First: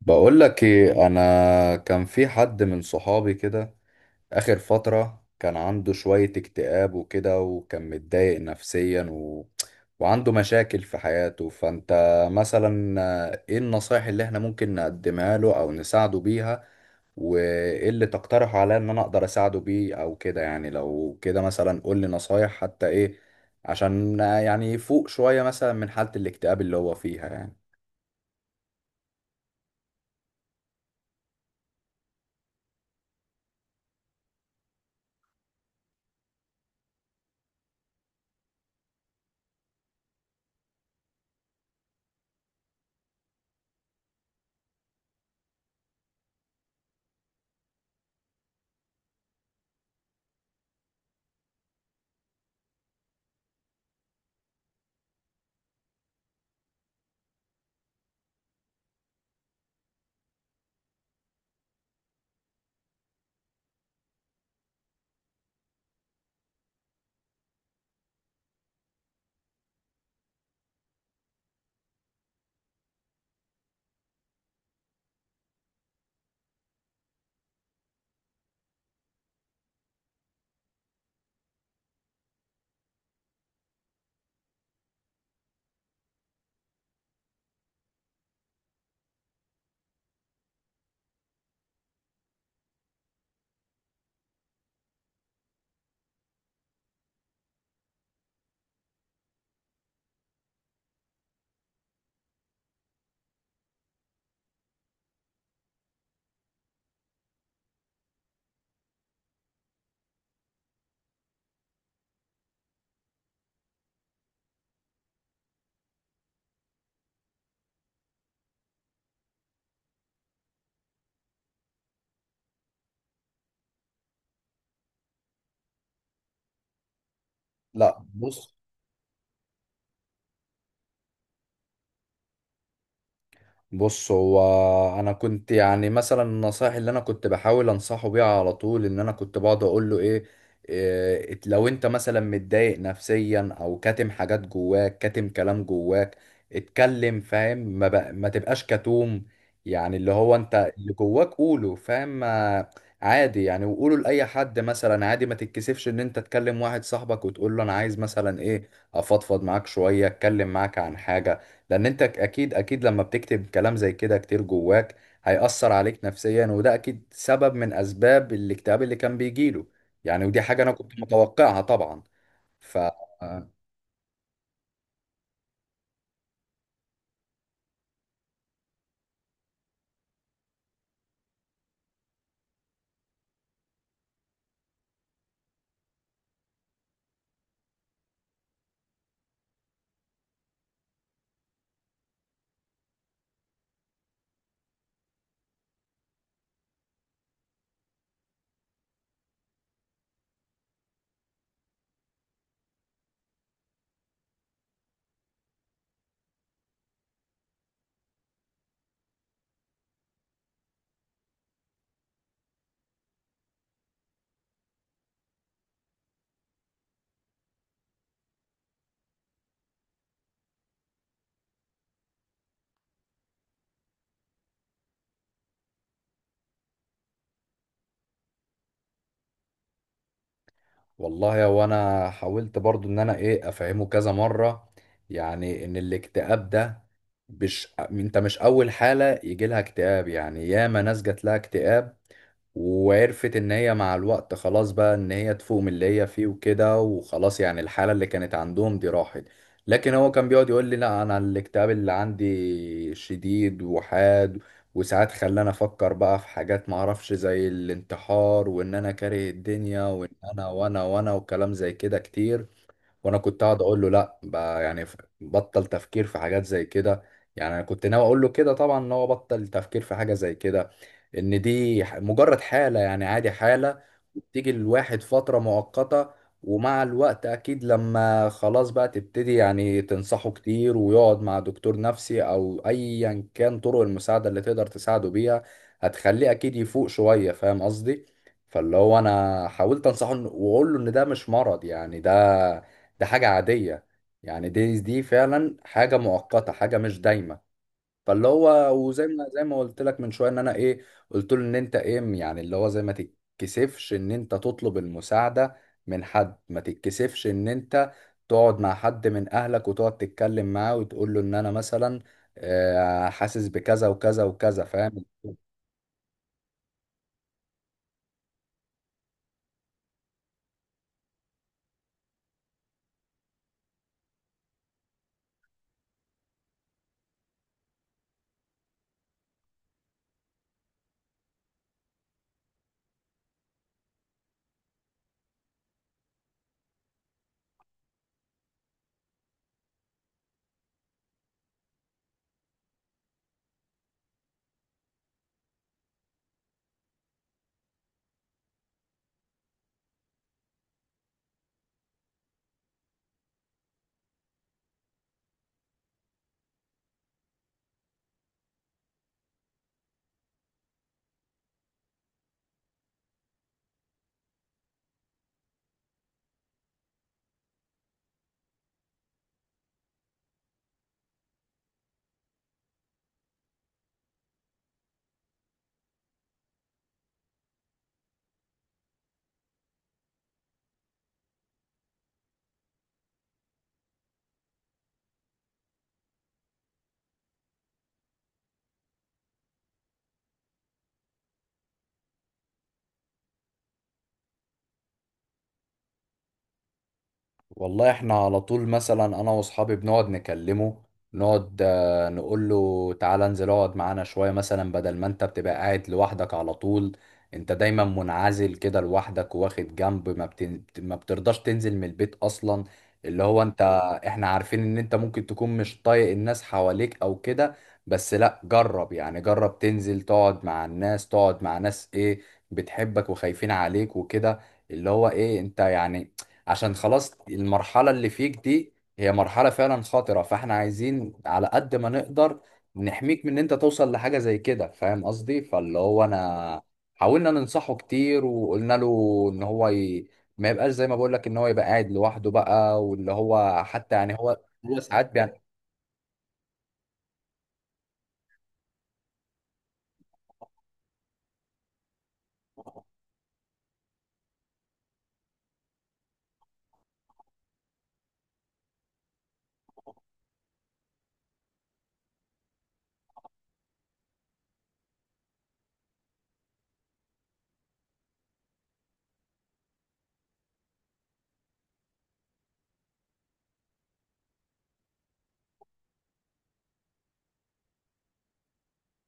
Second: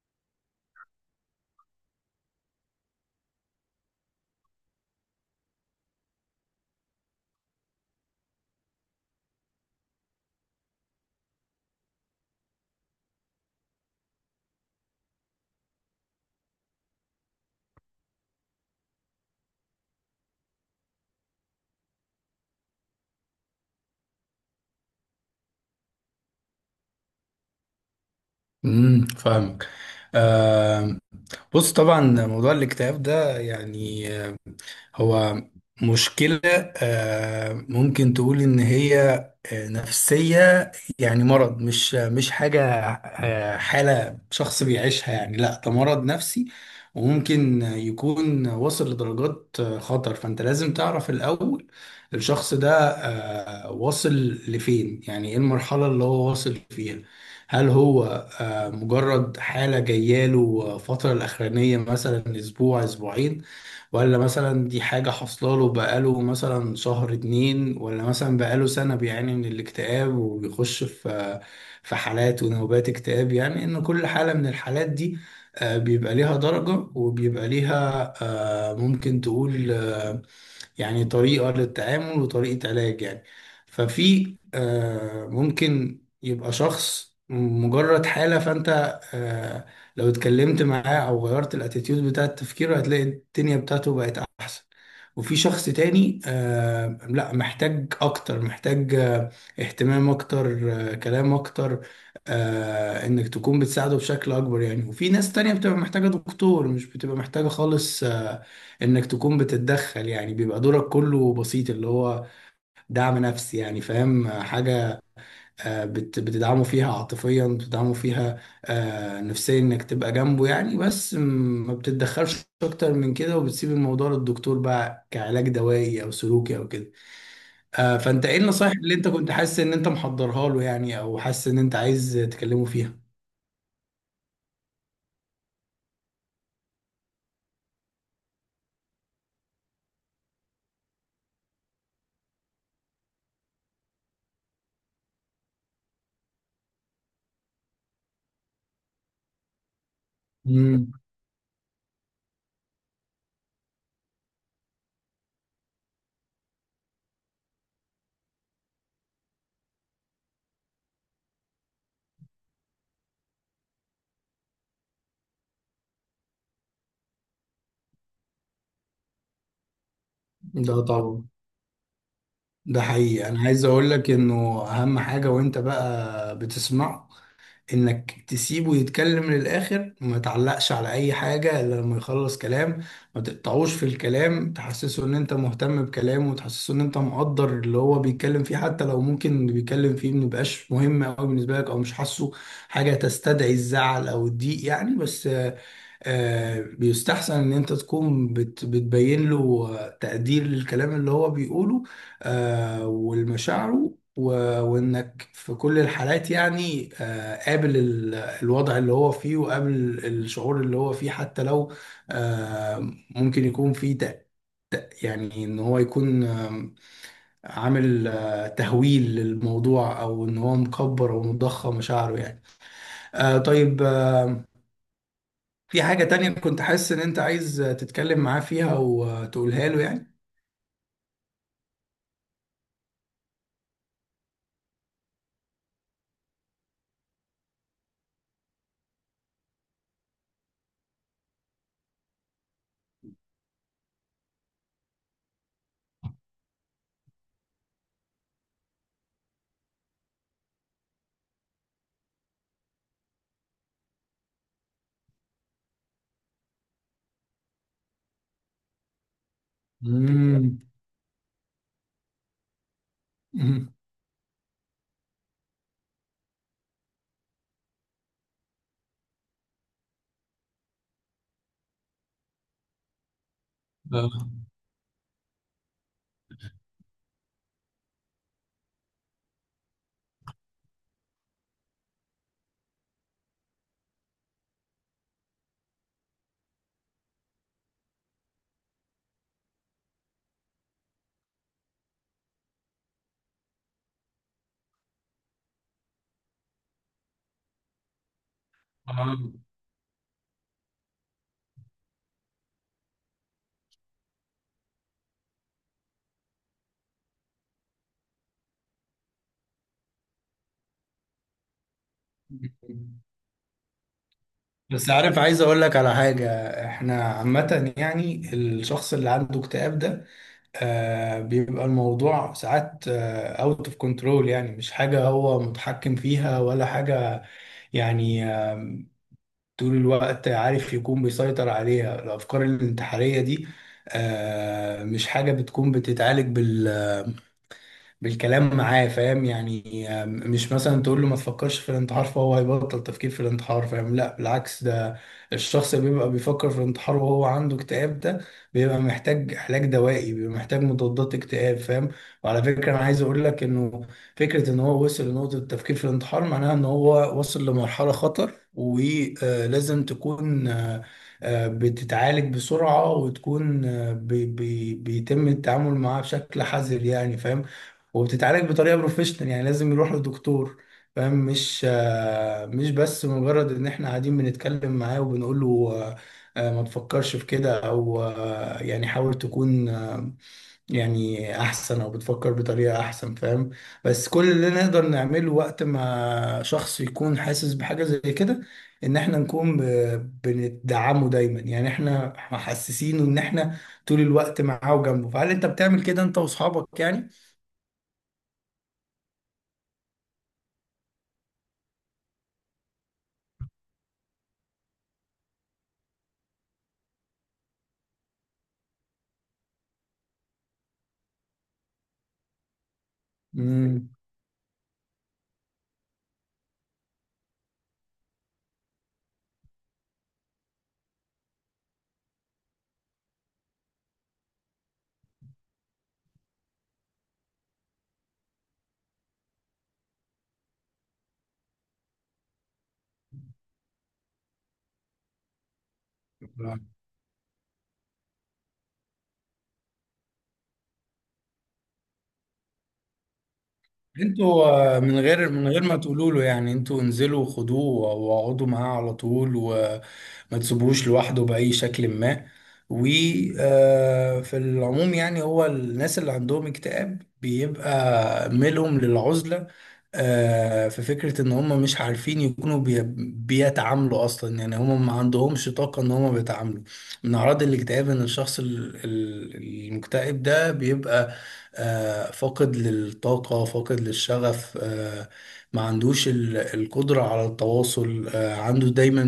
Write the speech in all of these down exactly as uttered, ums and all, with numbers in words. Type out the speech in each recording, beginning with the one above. بقول لك ايه، انا كان في حد من صحابي كده. اخر فترة كان عنده شوية اكتئاب وكده، وكان متضايق نفسيا و... وعنده مشاكل في حياته. فانت مثلا، آه، ايه النصايح اللي احنا ممكن نقدمها له او نساعده بيها؟ وايه اللي تقترح عليا ان انا اقدر اساعده بيه او كده؟ يعني لو كده مثلا قول لي نصايح حتى ايه عشان آه، يعني يفوق شوية مثلا من حالة الاكتئاب اللي هو فيها يعني. امم فاهمك. آه بص، طبعا موضوع الاكتئاب ده يعني هو مشكلة، آه، ممكن تقول إن هي آه، نفسية، يعني مرض، مش مش حاجة آه، حالة شخص بيعيشها. يعني لا، ده مرض نفسي وممكن يكون واصل لدرجات آه، خطر. فأنت لازم تعرف الأول الشخص ده آه، واصل لفين، يعني إيه المرحلة اللي هو واصل فيها. هل هو آه، مجرد حالة جاية له فترة الأخرانية مثلا أسبوع أسبوعين، ولا مثلا دي حاجة حاصلة له بقاله مثلا شهر اتنين، ولا مثلا بقاله سنة بيعاني من الاكتئاب وبيخش في في حالات ونوبات اكتئاب. يعني إن كل حالة من الحالات دي آه، بيبقى ليها درجة وبيبقى ليها آه، ممكن تقول آه، يعني طريقة للتعامل وطريقة علاج. يعني ففي آه، ممكن يبقى شخص مجرد حالة، فأنت آه، لو اتكلمت معاه أو غيرت الاتيتيود بتاع تفكيره هتلاقي الدنيا بتاعته بقت أحسن. وفي شخص تاني آه لا، محتاج أكتر، محتاج آه اهتمام أكتر، آه كلام أكتر، آه إنك تكون بتساعده بشكل أكبر. يعني وفي ناس تانية بتبقى محتاجة دكتور، مش بتبقى محتاجة خالص آه، انك تكون بتتدخل. يعني بيبقى دورك كله بسيط، اللي هو دعم نفسي. يعني فاهم حاجة، آه، بت- بتدعمه فيها عاطفيا، بتدعمه فيها آه، نفسيا، انك تبقى جنبه. يعني بس م- ما بتتدخلش اكتر من كده وبتسيب الموضوع للدكتور بقى كعلاج دوائي او سلوكي او كده. آه، لا فانت ايه بص. النصايح اللي انت كنت حاسس ان انت محضرها له، يعني او حاسس ان انت عايز تكلمه فيها؟ بص هو انا كنت يعني مثلا النصائح اللي انا كنت بحاول انصحه بيها على طول، ان انا كنت بقعد اقول له ايه، إيه لو انت مثلا متضايق نفسيا او كاتم حاجات جواك، كاتم كلام جواك، اتكلم. فاهم؟ ما, بق... ما تبقاش كتوم. يعني اللي هو انت اللي امم جواك قوله. فاهم ما- عادي يعني، وقوله لاي حد مثلا، عادي ما تتكسفش ان انت تكلم واحد صاحبك وتقول له انا عايز مثلا ايه افضفض معاك شوية، اتكلم معاك عن حاجة. لان انت اكيد اكيد لما بتكتب كلام زي كده كتير جواك، هيأثر عليك نفسيا، وده اكيد سبب من اسباب الاكتئاب اللي كان بيجيله يعني. ودي حاجة انا ده كنت طبعا، متوقعها طبعا. ف ده حقيقي. انا عايز اقول لك انه اهم حاجة وانت بقى بتسمعه انك تسيبه يتكلم للاخر وما تعلقش على اي حاجة الا لما يخلص كلام. ما تقطعوش في الكلام، تحسسه ان انت مهتم بكلامه وتحسسه ان انت مقدر اللي هو بيتكلم فيه، حتى لو ممكن اللي بيتكلم فيه ما يبقاش مهم قوي بالنسبة لك، او مش حاسه حاجة تستدعي الزعل او الضيق. يعني بس آه، بيستحسن ان انت تكون بت بتبين له آه، تقدير للكلام اللي هو بيقوله آه، والمشاعره، و- وانك في كل الحالات يعني آه، قابل ال- الوضع اللي هو فيه، وقابل الشعور اللي هو فيه، حتى لو آه، ممكن يكون فيه تق- يعني ان هو يكون آم، عامل آه، تهويل للموضوع، او ان هو مكبر او مضخم مشاعره. يعني آه، طيب، آه، في حاجة تانية كنت حاسس إن أنت عايز تتكلم معاه فيها وتقولها له يعني؟ والله، وانا حاولت برضو ان انا ايه افهمه كذا مرة، يعني ان الاكتئاب ده، مش انت مش اول حالة يجي لها اكتئاب يعني، ياما ناس جات لها اكتئاب وعرفت ان هي مع الوقت خلاص بقى ان هي تفوق من اللي هي فيه وكده، وخلاص يعني الحالة اللي كانت عندهم دي راحت. لكن هو كان بيقعد يقول لي لا انا الاكتئاب اللي عندي شديد وحاد، وساعات خلاني افكر بقى في حاجات ما اعرفش زي الانتحار، وان انا كاره الدنيا، وان انا مم. وانا وانا وكلام زي كده كتير. وانا كنت قاعد مم. اقول له لا بقى يعني، ف- بطل تفكير في حاجات زي كده. يعني انا كنت ناوي اقول له كده طبعا، ان هو بطل تفكير في حاجه زي كده، ان دي ح- مجرد حاله يعني، عادي، حاله آه. بتيجي الواحد فتره مؤقته. ومع الوقت اكيد لما خلاص بقى تبتدي يعني تنصحه كتير، ويقعد مع دكتور نفسي، او ايا كان طرق المساعده اللي تقدر تساعده بيها، هتخليه اكيد يفوق شويه. فاهم قصدي؟ فاللي هو انا حاولت انصحه إن- واقول له ان ده مش مرض يعني، ده ده حاجة عادية. يعني دي دي فعلا حاجة مؤقتة، حاجة مش دايمة. فاللي هو وزي ما آه. زي ما قلت لك من شوية، ان انا ايه قلت له ان انت ايه يعني اللي هو زي ما تتكسفش ان انت تطلب المساعدة من حد، ما تتكسفش ان انت تقعد مع حد من اهلك وتقعد تتكلم معاه وتقول له ان انا مثلا آه، حاسس بكذا وكذا وكذا. بس فاهم؟ عارف، عايز اقول لك على حاجة. احنا عامة يعني الشخص اللي عنده اكتئاب ده آه بيبقى الموضوع ساعات اوت اوف كنترول، يعني مش حاجة هو متحكم فيها ولا حاجة. يعني آه طول الوقت عارف يكون بيسيطر عليها الافكار الانتحارية دي. آه مش حاجة بتكون بتتعالج بالكلام معاه. فاهم يعني آم، مش مثلا تقول له ما تفكرش في الانتحار فهو هيبطل تفكير في الانتحار. فاهم؟ لا بالعكس، ده الشخص اللي بيبقى بيفكر في الانتحار وهو عنده اكتئاب ده بيبقى محتاج علاج دوائي، بيبقى محتاج مضادات اكتئاب. فاهم؟ وعلى فكرة انا عايز اقول لك انه فكرة ان هو وصل لنقطة التفكير في الانتحار معناها ان هو وصل لمرحلة خطر، ولازم تكون آه، آه، بتتعالج بسرعة، وتكون آه، بي- بي- بيتم التعامل معاه بشكل حذر. يعني فاهم؟ وبتتعالج بطريقه بروفيشنال، يعني لازم يروح لدكتور. فاهم؟ مش آه، مش بس مجرد ان احنا قاعدين بنتكلم معاه وبنقول له آه، آه، ما تفكرش في كده، او آه، يعني حاول تكون آه، يعني احسن او بتفكر بطريقه احسن. فاهم؟ بس كل اللي نقدر نعمله وقت ما شخص يكون حاسس بحاجه زي كده ان احنا نكون ب- بندعمه دايما، يعني احنا محسسينه ان احنا طول الوقت معاه وجنبه. فهل انت بتعمل كده انت واصحابك؟ والله احنا على طول مثلا انا واصحابي بنقعد نكلمه، نقعد آه، نقول له تعالى انزل اقعد معانا شوية، مثلا بدل ما انت بتبقى قاعد لوحدك على طول، انت دايما منعزل كده لوحدك واخد جنب، ما, بتن... ما بترضاش تنزل من البيت اصلا. اللي هو انت، يعني احنا عارفين ان انت ممكن تكون مش طايق الناس حواليك او كده، بس لا جرب يعني، جرب تنزل تقعد مع الناس، تقعد مع ناس ايه بتحبك وخايفين عليك وكده. اللي هو ايه انت يعني، عشان خلاص المرحلة اللي فيك دي هي مرحلة فعلا خطرة، فاحنا عايزين على قد ما نقدر نحميك من ان انت توصل لحاجة زي كده. فاهم قصدي؟ فاللي هو آه. انا حاولنا ننصحه كتير، وقلنا له ان هو ي... ما يبقاش زي ما بقول لك ان هو يبقى قاعد لوحده بقى. واللي هو حتى يعني هو انتوا آه، هو من ساعات غير بيعمل. من غير ما تقولوا له يعني، انتوا انزلوا وخدوه واقعدوا معاه على طول وما تسيبوهوش لوحده بأي شكل ما. وفي العموم يعني هو الناس اللي عندهم اكتئاب بيبقى ميلهم للعزلة. آه، في فكرة ان هم مش عارفين يكونوا بي- بيتعاملوا اصلا. يعني هم ما عندهمش طاقة ان هم بيتعاملوا. من اعراض الاكتئاب ان الشخص ال- ال- المكتئب ده بيبقى آه، فاقد للطاقة، فاقد للشغف، آه، ما عندوش ال- القدرة على التواصل. آه، عنده دايما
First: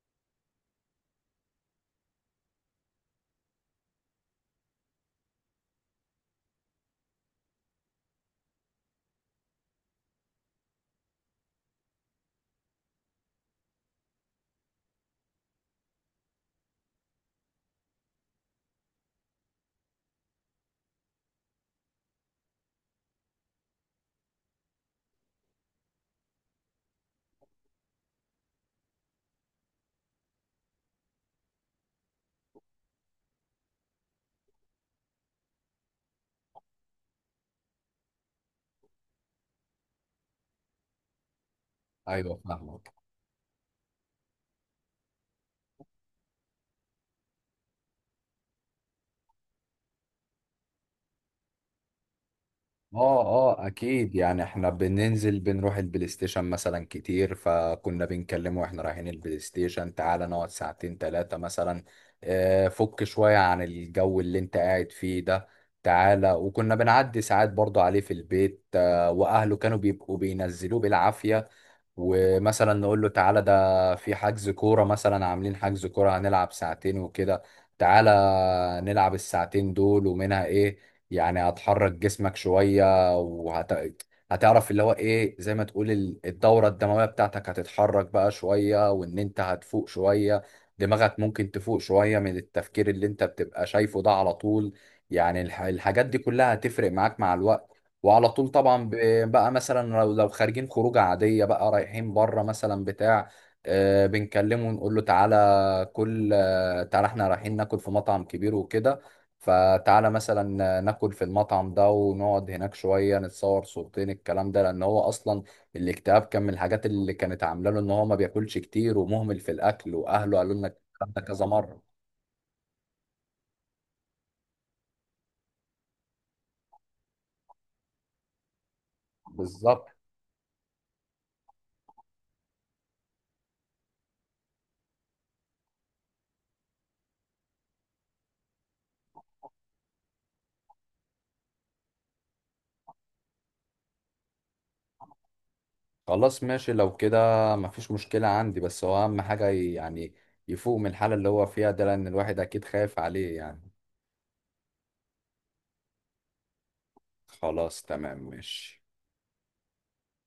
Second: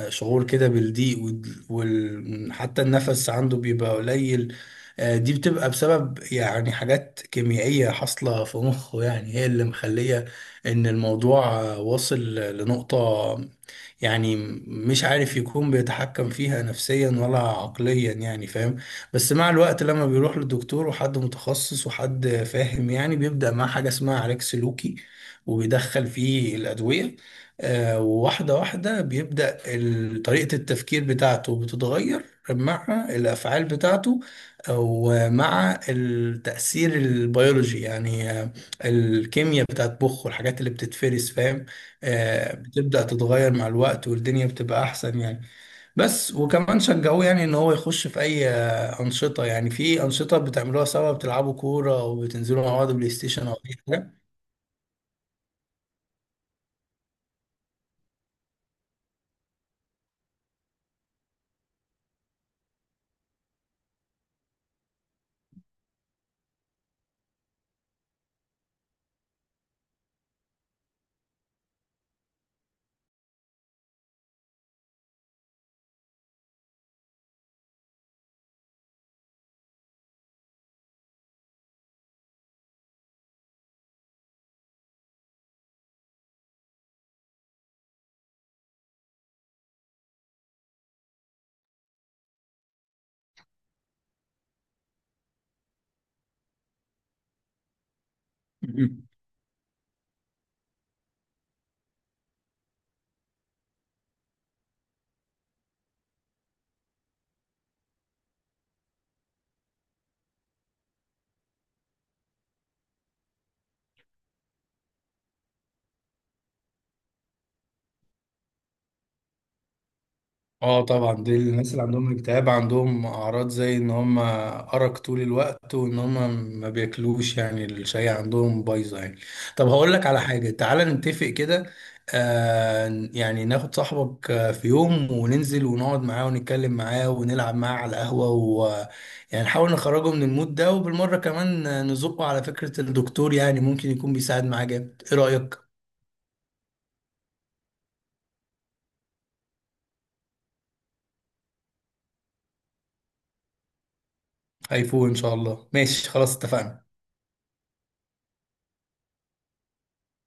آه، شعور كده بالضيق وال- وال- حتى النفس عنده بيبقى قليل. آه، دي بتبقى بسبب يعني حاجات كيميائية حاصلة في مخه. يعني هي اللي مخلية ان الموضوع آه، واصل لنقطة يعني مش عارف، يكون بيتحكم فيها نفسيا ولا عقليا. يعني فاهم؟ بس مع الوقت لما بيروح للدكتور وحد متخصص وحد فاهم، يعني بيبدأ مع حاجة اسمها علاج سلوكي وبيدخل فيه الأدوية. آه، وواحدة واحدة بيبدأ ال- طريقة التفكير بتاعته بتتغير مع الأفعال بتاعته، ومع التأثير البيولوجي، يعني آه، الكيمياء بتاعت مخه والحاجات اللي بتتفرز. فاهم؟ ايوه آه، فاهمك. بتبدأ تتغير مع الوقت والدنيا بتبقى أحسن. يعني بس وكمان شجعوه يعني ان هو يخش في اي آه، انشطه، يعني في انشطه بتعملوها سوا، بتلعبوا كوره وبتنزلوا مع بعض بلاي اه. ستيشن او اه اي اكيد يعني احنا بننزل بنروح البلاي ستيشن مثلا كتير، فكنا بنكلمه واحنا رايحين البلاي ستيشن تعالى نقعد ساعتين تلاتة مثلا، آه، فك شوية عن الجو اللي انت قاعد فيه ده، تعالى. وكنا بنعدي ساعات برضه عليه في البيت، آه، واهله كانوا بيبقوا بينزلوه بالعافية. ومثلا نقول له تعالى ده في حجز كورة مثلا، عاملين حجز كورة هنلعب ساعتين وكده، تعالى نلعب الساعتين دول ومنها ايه، يعني هتحرك جسمك شوية وهت هتعرف اللي هو ايه زي ما تقول ال- الدورة الدموية بتاعتك هتتحرك بقى شوية، وان انت هتفوق شوية، دماغك ممكن تفوق شوية من التفكير اللي انت بتبقى شايفه ده على طول. يعني الح- الحاجات دي كلها هتفرق معاك مع الوقت. وعلى طول طبعا حاجه. ب- بقى مثلا لو لو خارجين خروجه عاديه بقى، رايحين بره مثلا بتاع، آه، بنكلمه ونقول له تعالى كل، آه، تعالى احنا رايحين ناكل في مطعم كبير وكده، فتعالى مثلا آه، ناكل في المطعم ده ونقعد هناك شويه نتصور صورتين، الكلام ده لان هو اصلا الاكتئاب كان من الحاجات اللي كانت عامله له ان هو ما بياكلش كتير ومهمل في الاكل، واهله قالوا لنا اه الكلام ده طبعا، دي كذا الناس مره. اللي عندهم اكتئاب عندهم اعراض زي ان هم ارق طول الوقت وان هم ما بياكلوش. يعني الشاي عندهم بايظه يعني. طب بالظبط. هقول لك على حاجه، تعالى نتفق كده. آه يعني ناخد صاحبك آه، في يوم وننزل ونقعد معاه ونتكلم معاه ونلعب معاه على القهوه، ويعني نحاول نخرجه من المود ده، وبالمره كمان آه، نزقه على فكره الدكتور، يعني ممكن يكون بيساعد معاه جامد. ايه رايك؟ خلاص ماشي لو كده. مفيش مشكلة عندي، بس هو أهم حاجة ي- يعني يفوق من الحالة اللي هو فيها ده، لأن الواحد أكيد خايف عليه يعني. هيفوق ان شاء الله، ماشي خلاص، اتفقنا. خلاص تمام ماشي.